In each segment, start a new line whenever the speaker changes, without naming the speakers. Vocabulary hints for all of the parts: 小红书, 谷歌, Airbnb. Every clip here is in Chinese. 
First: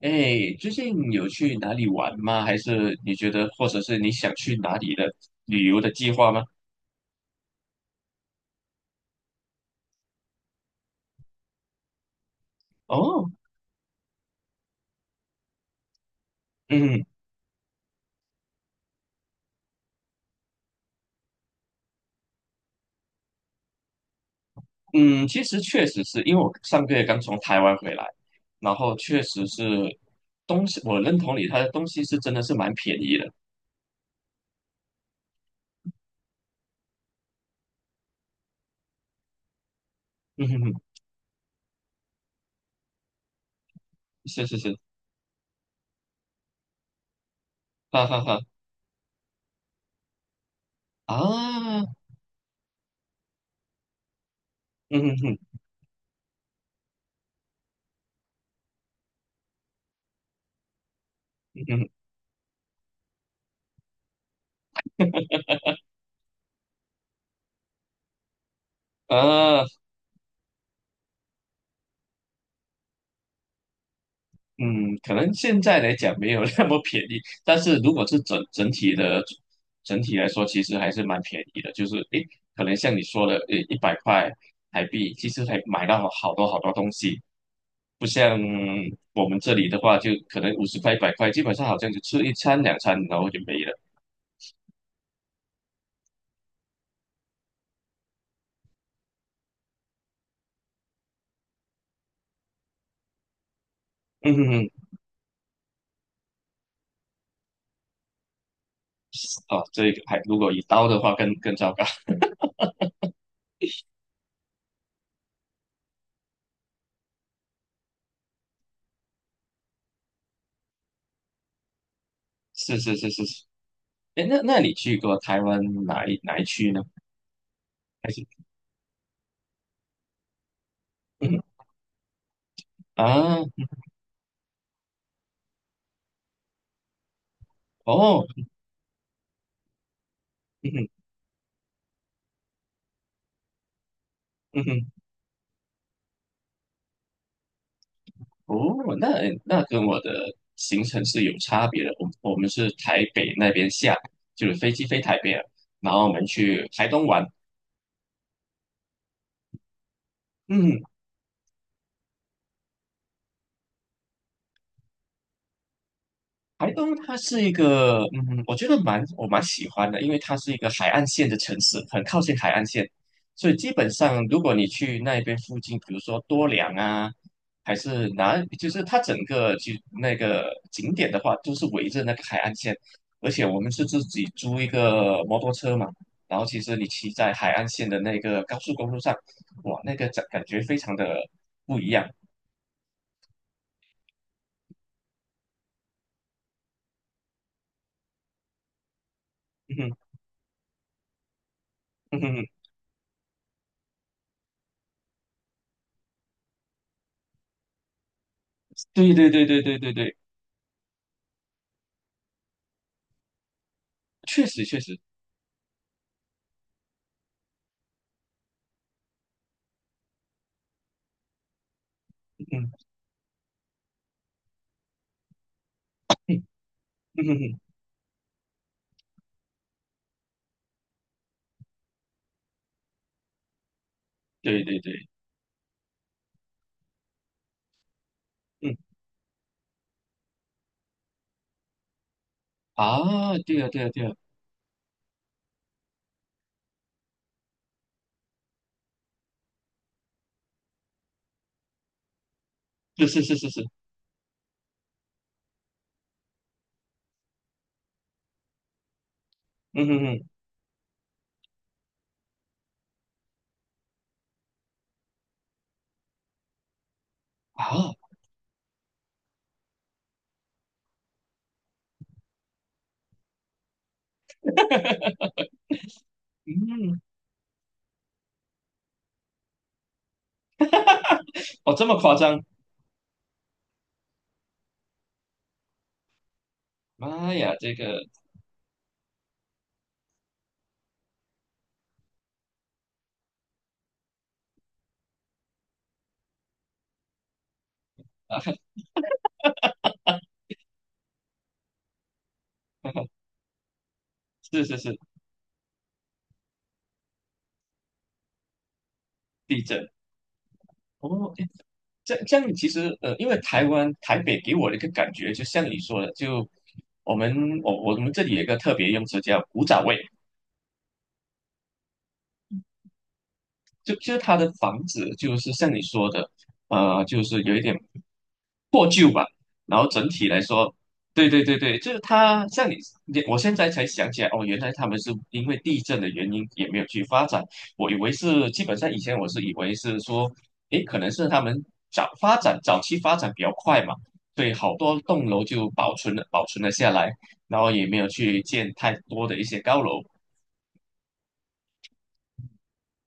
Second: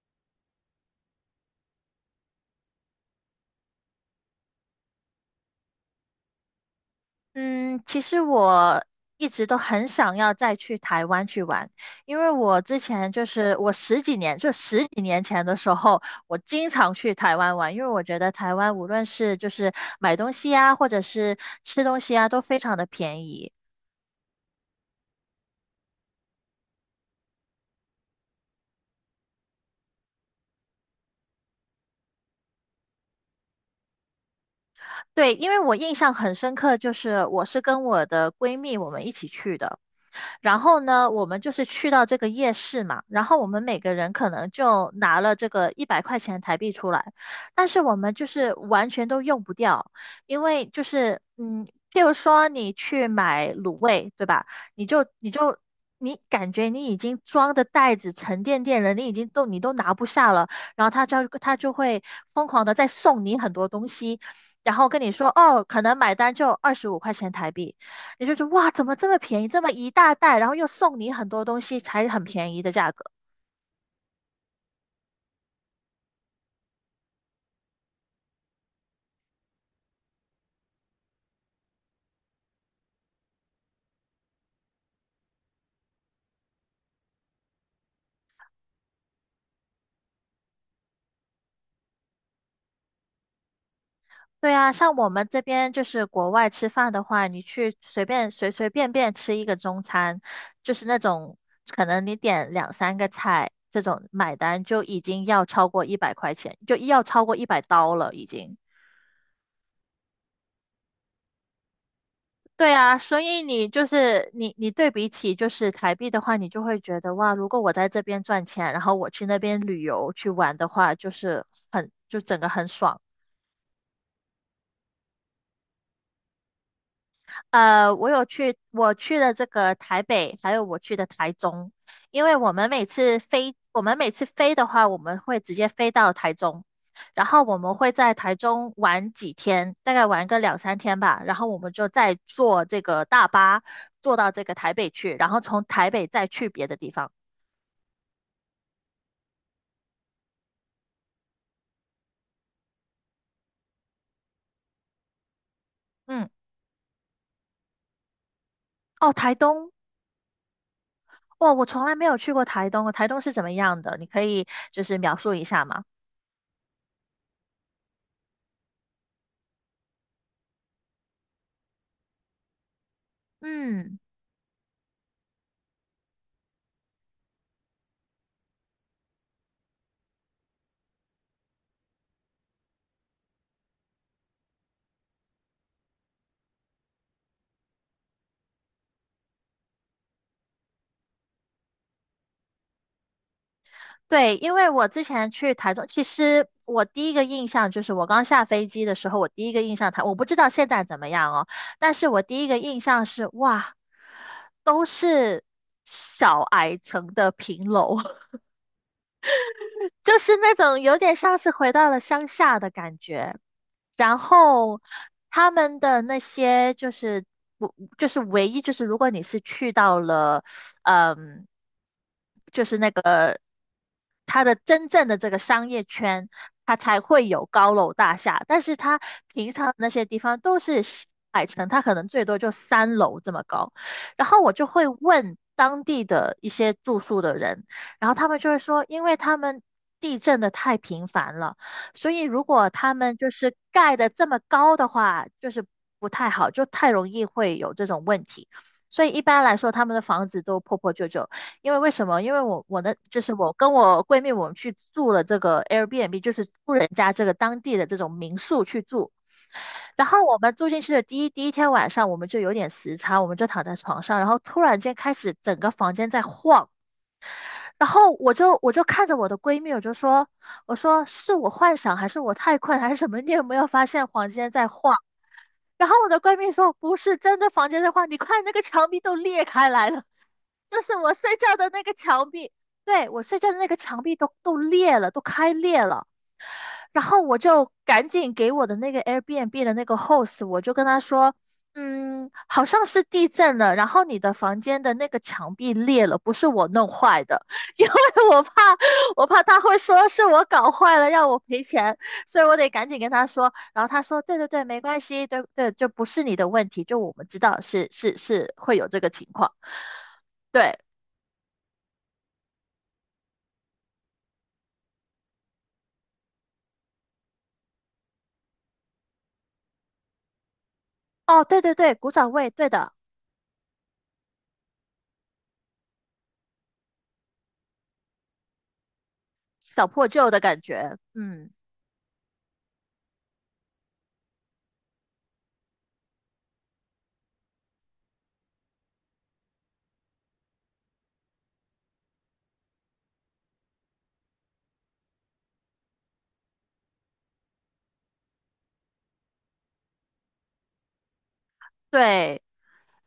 哎，最近有去哪里玩吗？还是你觉得，或者是你想去哪里的旅游的计划吗？
嗯，其实我一直都很想要再去台湾去玩，因为我之前就
哦，
是我十几年，就十几年前的时候，我经常
嗯
去台湾玩，因为我觉得台湾无论是就是买东西啊，或者是吃东西啊，都非常的便宜。
嗯，其实确实是因为我上个月刚从台湾回来，然后确实是东西，我认同你，它的东西是真的是蛮便宜的。
对，因为我印象很深刻，就是我是跟我的闺蜜我们一起去的，
嗯
然
哼
后
哼，
呢，我们就是去到这个夜市嘛，然后我们每个人可
是
能
是是，
就拿了这个100块钱台币出来，但是我
哈
们
哈
就
哈
是完全都用不掉，因为就是
啊，
譬如说你去买卤味，对吧？你
嗯
就
哼
你
哼，
就。你感觉你已经装的袋子沉甸甸了，你都拿不下了，然后他就他
嗯
就
哼
会疯狂的再送你很多东西，然后跟你说哦，可能买单就25块钱台币，你就觉得哇，怎么这
哼
么便宜，这
啊。
么一大袋，然后又送你很多东西，才很便宜的价格。
嗯，可能现在来讲没有那么便宜，但是如果是整体来说，其实还是蛮便宜的。就是诶，可能像你说的，诶，一百块台币，其实还买到好多好多东西，不像我们这里的话，就可能五十块、一百块，基本上好像就吃一餐两餐，然后就没了。
对啊，像我们这边就是国外吃饭的话，你去随随便便吃一个中餐，就是那种可能你点两三个菜，这种
嗯
买
哼
单
哼，
就已经要超过一百块钱，就要超过100刀了已经。
哦，这个还如果一刀的话更糟糕。
对啊，所以你对比起就是台币的话，你就会觉得哇，如果我在这边赚钱，然后我去那边旅游去玩的话，就是很，就整个很
是是
爽。
是是是，哎，那那你去过台湾哪一区呢？还是
我去了这个台北，还有我去的台
嗯哼
中，因为
啊
我们每次飞的话，我们会直接飞到台中，然后我们会在台
哦
中玩几天，大概玩个两
嗯
三
哼
天吧，然后我们就再坐这个大巴坐到这个
嗯
台
哼。
北
嗯
去，然后从台北再去别的地方。
哦，那那跟我的行程是有差别的。我们是台北那边下，就是飞机飞台北了，然后我们
嗯，
去台东玩。
哦，台东，
嗯，
哇，我从来没有去过台东，台东是怎么样的？你可以就是描述一下吗？
台东它是一个，嗯，我觉得蛮喜欢的，因为它是一个海岸线的城市，很靠近海岸线，所以基本
嗯。
上如果你去那边附近，比如说多良啊，还是哪，就是它整个就那个景点的话，都是围着那个海岸线，而且我们是自己租一个摩托车嘛，然后其实你骑在海岸线的那个高速公路上，哇，那个感觉非常的不一样，
对，因为我之前去台中，其实我第一个印象就是我刚下飞机的时候，我第一个印
嗯
象
哼，
台，我不知道现在怎么样哦，但是
嗯
我第
哼，
一个印象是哇，都是小矮层的平楼，
对对对对对对对，
就是那种有点像是回到了乡下的感觉。然
确实
后
确实，
他们的那些就是不就是唯一就是如果你是去到了，嗯，就
嗯。
是那个它的真正的这个商业圈，它才
嗯
会
哼
有
哼，
高楼大厦，但是它平常那些地方都是小矮层，它可能最多就3楼这么高。然后我
对
就
对
会
对，
问当地的一些住宿的人，然后他们就会
嗯
说，因为他们地震的太频繁了。所以如果他们就
啊，
是
对啊对啊
盖
对
的
啊，
这么高的话，就是不太好，就太容易会有这种问题。所以一般来说，他们的房子都破破旧旧。因为为什么？因为我我的
是
就
是
是
是是
我
是，
跟我闺蜜，我们去住了这个 Airbnb，就是住人家这个当地的这种民宿去住。
嗯哼
然后
哼
我们住进去的第一天晚上，我们就有点时差，我们就躺在床上，然后突然间开始整个房间在晃。然
啊，
后我就看着我的闺蜜，我就说，我说是我幻想还是我太困还是什么？你有没有发现房间在晃？然后我的闺蜜说不
嗯，
是真的房间在晃，你看那个墙壁都裂开来了，就是我睡觉的
哦
那
这
个
么夸
墙
张，
壁，对，我睡觉的那个墙壁都裂了，都开裂了。然后
妈
我
呀，
就
这个
赶紧给我的那个 Airbnb 的那个 host，我就跟他说，好像是地震了，然后你的房间的那个墙壁裂了，不是我弄坏的，因为
啊，
我怕我怕他会说是我搞坏了，让我赔钱，所以我得赶紧跟 他说。然后他说，对对对，
是是
没
是，
关系，对对，就不是你的问题，就我们知道是会有这个情况，
地震
对，
哦，诶这这样其实因为台湾台北给我的一个感觉，就像你说的，就我们我们这里有一个特别用词叫古早味，
哦，对对对，古早味，对的，
就就是它的房子就是像你说的，就是有一点破旧吧。然
小
后
破
整体
旧的
来
感
说，
觉，
对对
嗯。
对对，就是它像你，你我现在才想起来，哦，原来他们是因为地震的原因也没有去发展。我以为是基本上以前我是以为是说，诶，可能是他们早期发展比较快嘛，对，好多栋楼就保存了下来，然后也没有去建太多的一些高楼。
对，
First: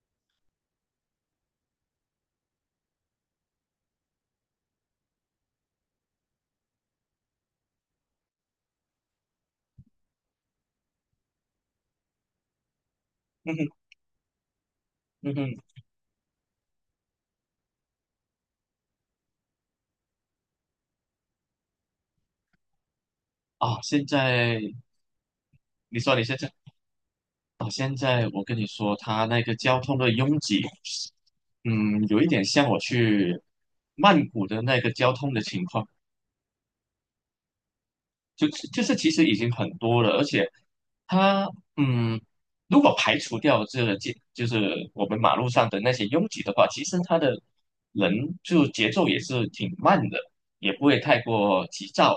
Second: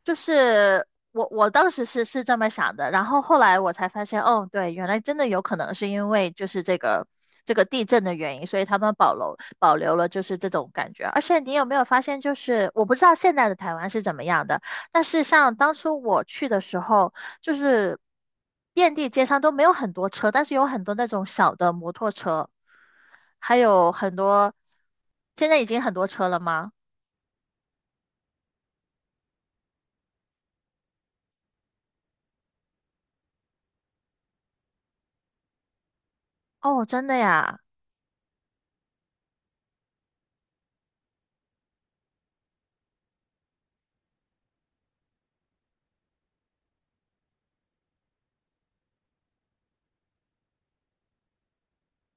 就是我当时是这么想的，然后后来我才发现，哦，对，原来真的有可能是因为就是这个地震的原因，所以他们保留保留了就是这种感觉。而且你有没有发现，就是我不知道现在的
嗯
台
哼
湾是怎么样的，但是
嗯
像
哼，
当初我去的时候，就是遍地街上都没有很多车，但是有很多那种小的摩托车，还
啊，
有
现
很多，
在
现在已经很
你
多
说你
车
现
了
在。
吗？
啊，现在我跟你说，它那个交通的拥挤，嗯，有一点像我去曼谷的那个交通的情况，
哦，真的呀。
就就是其实已经很多了，而且它，嗯，如果排除掉这个街，就是我们马路上的那些拥挤的话，其实它的人就节奏也是挺慢的，也不会太过急躁，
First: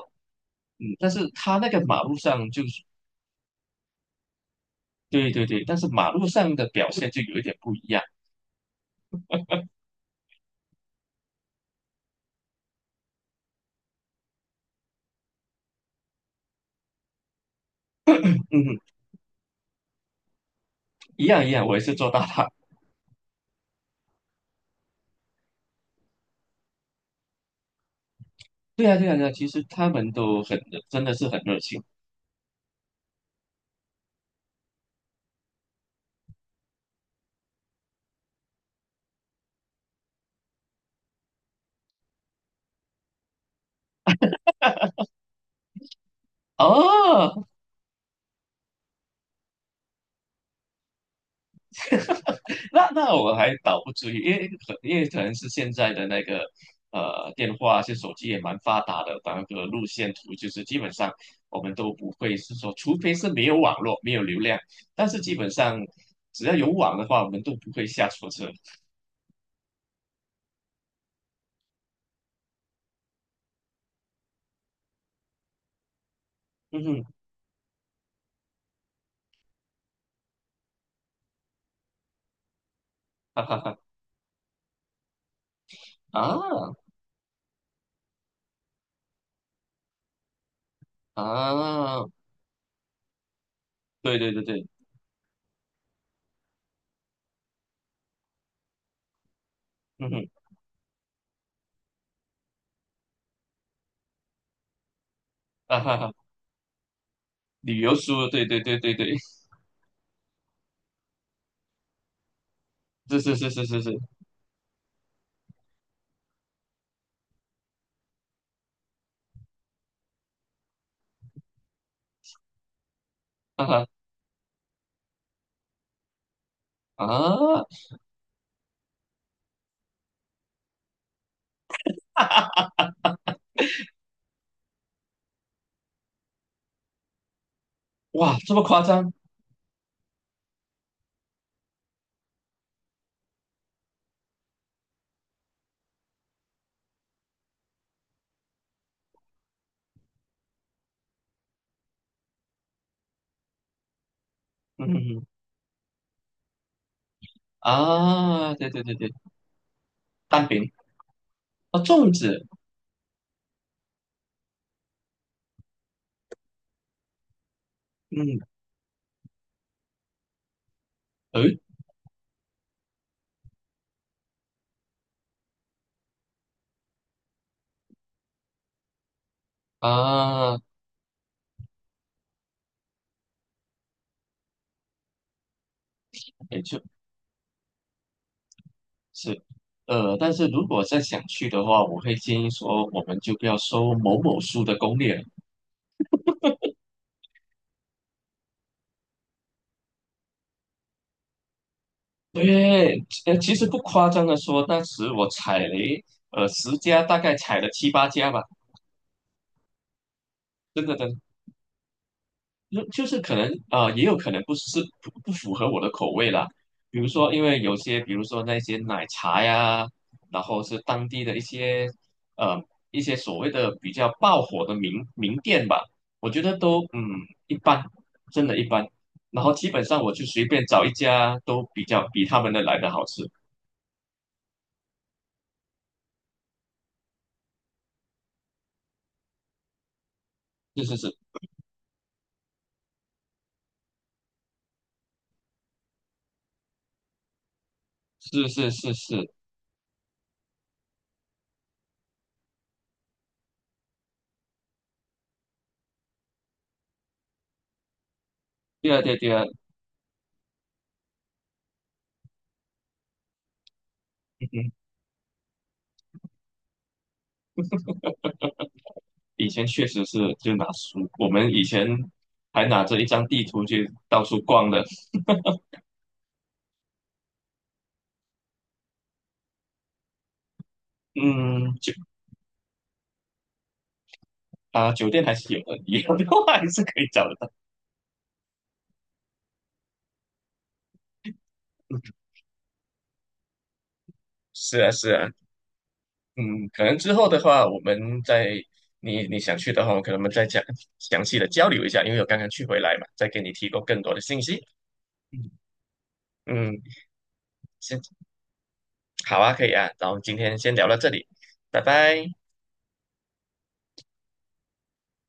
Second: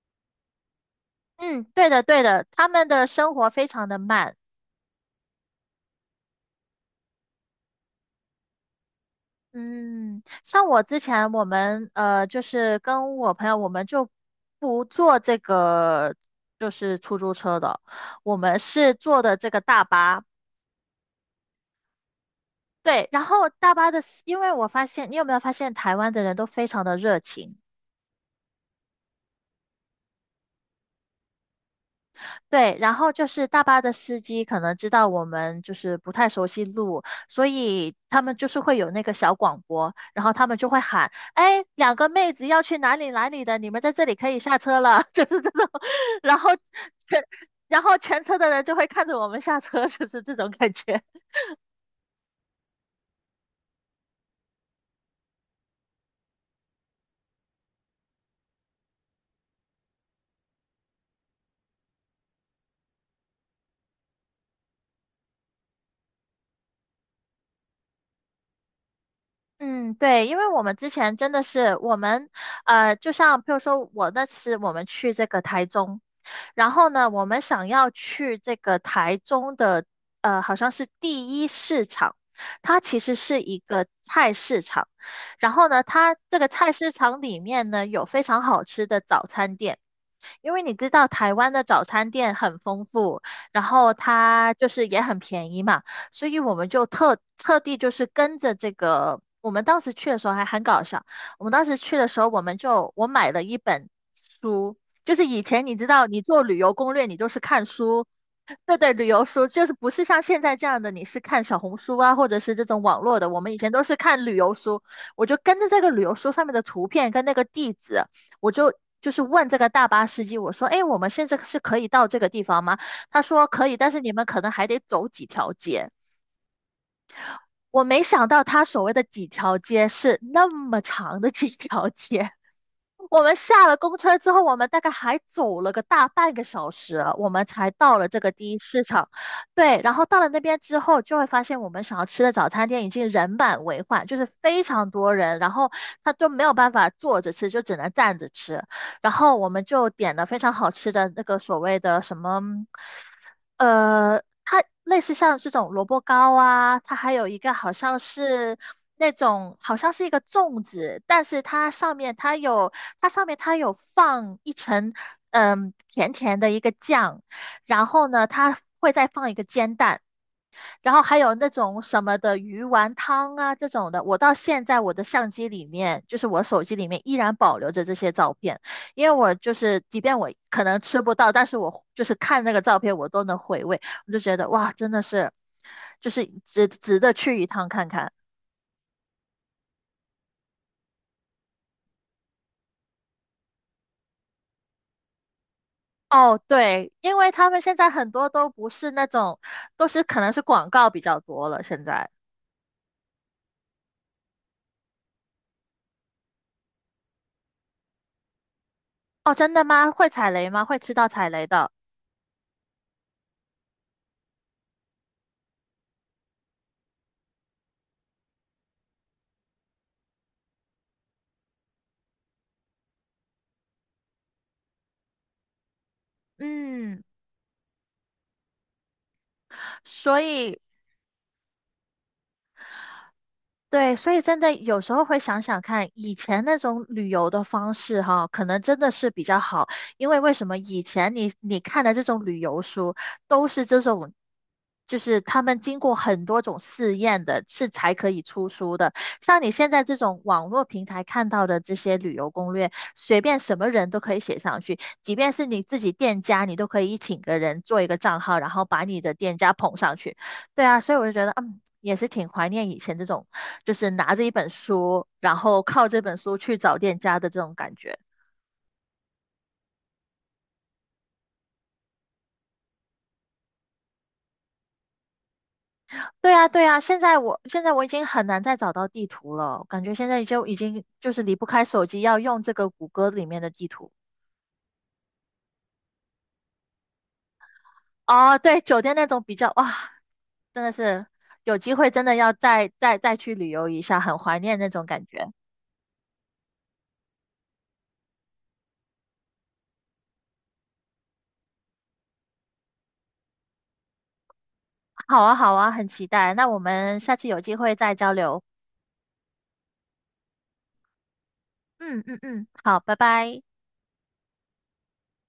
嗯，但是它
嗯，
那个
对的，
马路
对的，
上就
他
是，
们的生活非常的慢。
对对对，但是马路上的表现就有一点不一样。
嗯，像我之前我们就是跟我朋友，我们就不坐这个就是出租车的，我们
嗯，
是坐的这个大巴。
一样一样，我也是做大大。
对，然后大巴的司因为我发现，你有没有发现台湾的人都非常的热情？
对啊，对啊，对啊，其实他们都很热真的是很热情
对，然后就是大巴的司机可能知道我们就是不太熟悉路，所以他们就是会有那个小广播，然后他们就会喊：“哎，两个妹子要去哪里哪里的，你们在这里可以下车了。就是这种，然后全
哦。
然后全车的人就会看着我们下车，就是这种感觉。
那那我还倒不至于，因为可能是现在的那个电话啊，是手机也蛮发达的，把那个路线图就是基本上我们都不会是说，除非是没有网络没有流量，但是基本上只要有网的话，我们都不会下错车。
嗯，对，因为我们之前真的是我们，就像譬如说我那次我们去这个台中，然
嗯
后
哼，
呢，我们想要去这个台中的，好像是第一市场，它其实是
哈哈
一
哈
个菜市场。然后呢，它这个菜
啊
市场里面呢，有非常好吃的早餐店。因为你知道台湾的早
啊，
餐店很丰富，然后
对对对
它就
对，
是也很便宜嘛，所以我们就特地就是跟着这个，我们当时去
嗯
的时
哼，
候还很搞笑。我们当时去的时候，我们就我买了一本书，就是以前你
啊
知
哈
道，
哈，
你做旅游攻略，你就是看
旅游
书，
书，对对
对
对
对，
对
旅
对，
游书就是不是像现在这样的，你是看小红书啊，或者是这种网 络
是
的，
是
我
是
们以
是
前
是
都是
是。
看旅游书，我就跟着这个旅游书上面的图片跟那个地址，我就。就是问这个大巴司机，我说，哎，我们现在是可以到这个地方吗？他说可
啊
以，
哈
但是你们可能还得走几条街。
啊，
我没想到他所谓的几条街是那么长的几条街。我们下了公车之后，我们大概还走了个大半个小时，我们才到了这个
哇，
第
这
一
么夸
市场。
张？
对，然后到了那边之后，就会发现我们想要吃的早餐店已经人满为患，就是非常多人，然后他都没有办法坐着吃，就只能站着吃。然后我们就点了非常好吃的那个所谓的什么，它
嗯嗯
类似
嗯
像这种萝卜糕啊，它还有一个好像
啊，
是
对对对
那
对，
种好像是一个
蛋
粽
饼
子，但是它
啊，
上
粽
面它
子，
有它上面它有放一层甜甜的一个酱，然后呢
嗯，
它会再放一个煎蛋。然后还有那
诶
种什么的鱼丸汤啊这种的，我到现在我的相机里面，就是我手机里面依然保留着这些照片，因为我就是即便我
啊，
可能吃不到，但是我就是看那个照片，我都能回味，我就觉得哇，真的是，就是
也
值
就
值得去一趟看看。
是但是如果再想去的话，我会建议说，我们就不要收某某书的攻略了。
哦，对，因为他们现在很多都不是那种，都是可能是广告比较多了现在。
对，其实不夸张的说，当时我踩雷，十家大概踩了七八家吧，
哦，真的吗？会踩雷吗？会
真
吃
的
到
真
踩
的。
雷的。
就就是可能啊、也有可能不是不不符合我的口味啦。比如说，因为有些，比如说那些奶茶呀，然后是当地的一些呃一些所谓的比较爆火的名店吧，我觉得都
嗯，
嗯一般，真的一般。然后基本上我
所
就随
以
便找一家都比较比他们的来的好吃。
对，所以真的有时候会想想看，以前那种旅游的方式哈，可能真的是比较好，因为为什么以
是是是
前你看的这种旅游书都是这种，就是他们经过很多种试验的，是才可以
是
出
是
书的。
是是，
像你现在这种网络平台看到的这些旅游攻略，随便什么人都可以写上去，即便是你自己店家，你都可以请个人做一个账号，然后把
对
你
啊
的
对啊对
店
啊，
家捧上去。对啊，所以我就觉得，也是挺怀念以前这种，就是拿着一
嗯
本
哼，
书，然后靠这本书去找店家的这种感觉。
以前确实是就拿书，我们以前还拿着一张地图去到处逛的。
对啊，对啊，现在我已经很难再找到地图了，感觉现在就已经就是离不开
嗯，
手
酒
机，要用这个谷歌里面的地图。
啊，酒店还是有的，以后的话还是可以找得到。
哦，对，酒店那种比较，哇，真的是有机会真的要再去旅游一下，很怀念那
是
种
啊，
感
是啊，
觉。
嗯，可能之后的话，我们再你你想去的话，我可能我们再讲详细的交流一下，因为我刚刚去回来嘛，再给你提供更多的信息。
好啊，
嗯，
好啊，很期待。那我
嗯，
们下次有机会再
先
交流。
好啊，可以啊，然后今天先聊到这里，拜
嗯嗯
拜。
嗯，好，拜拜。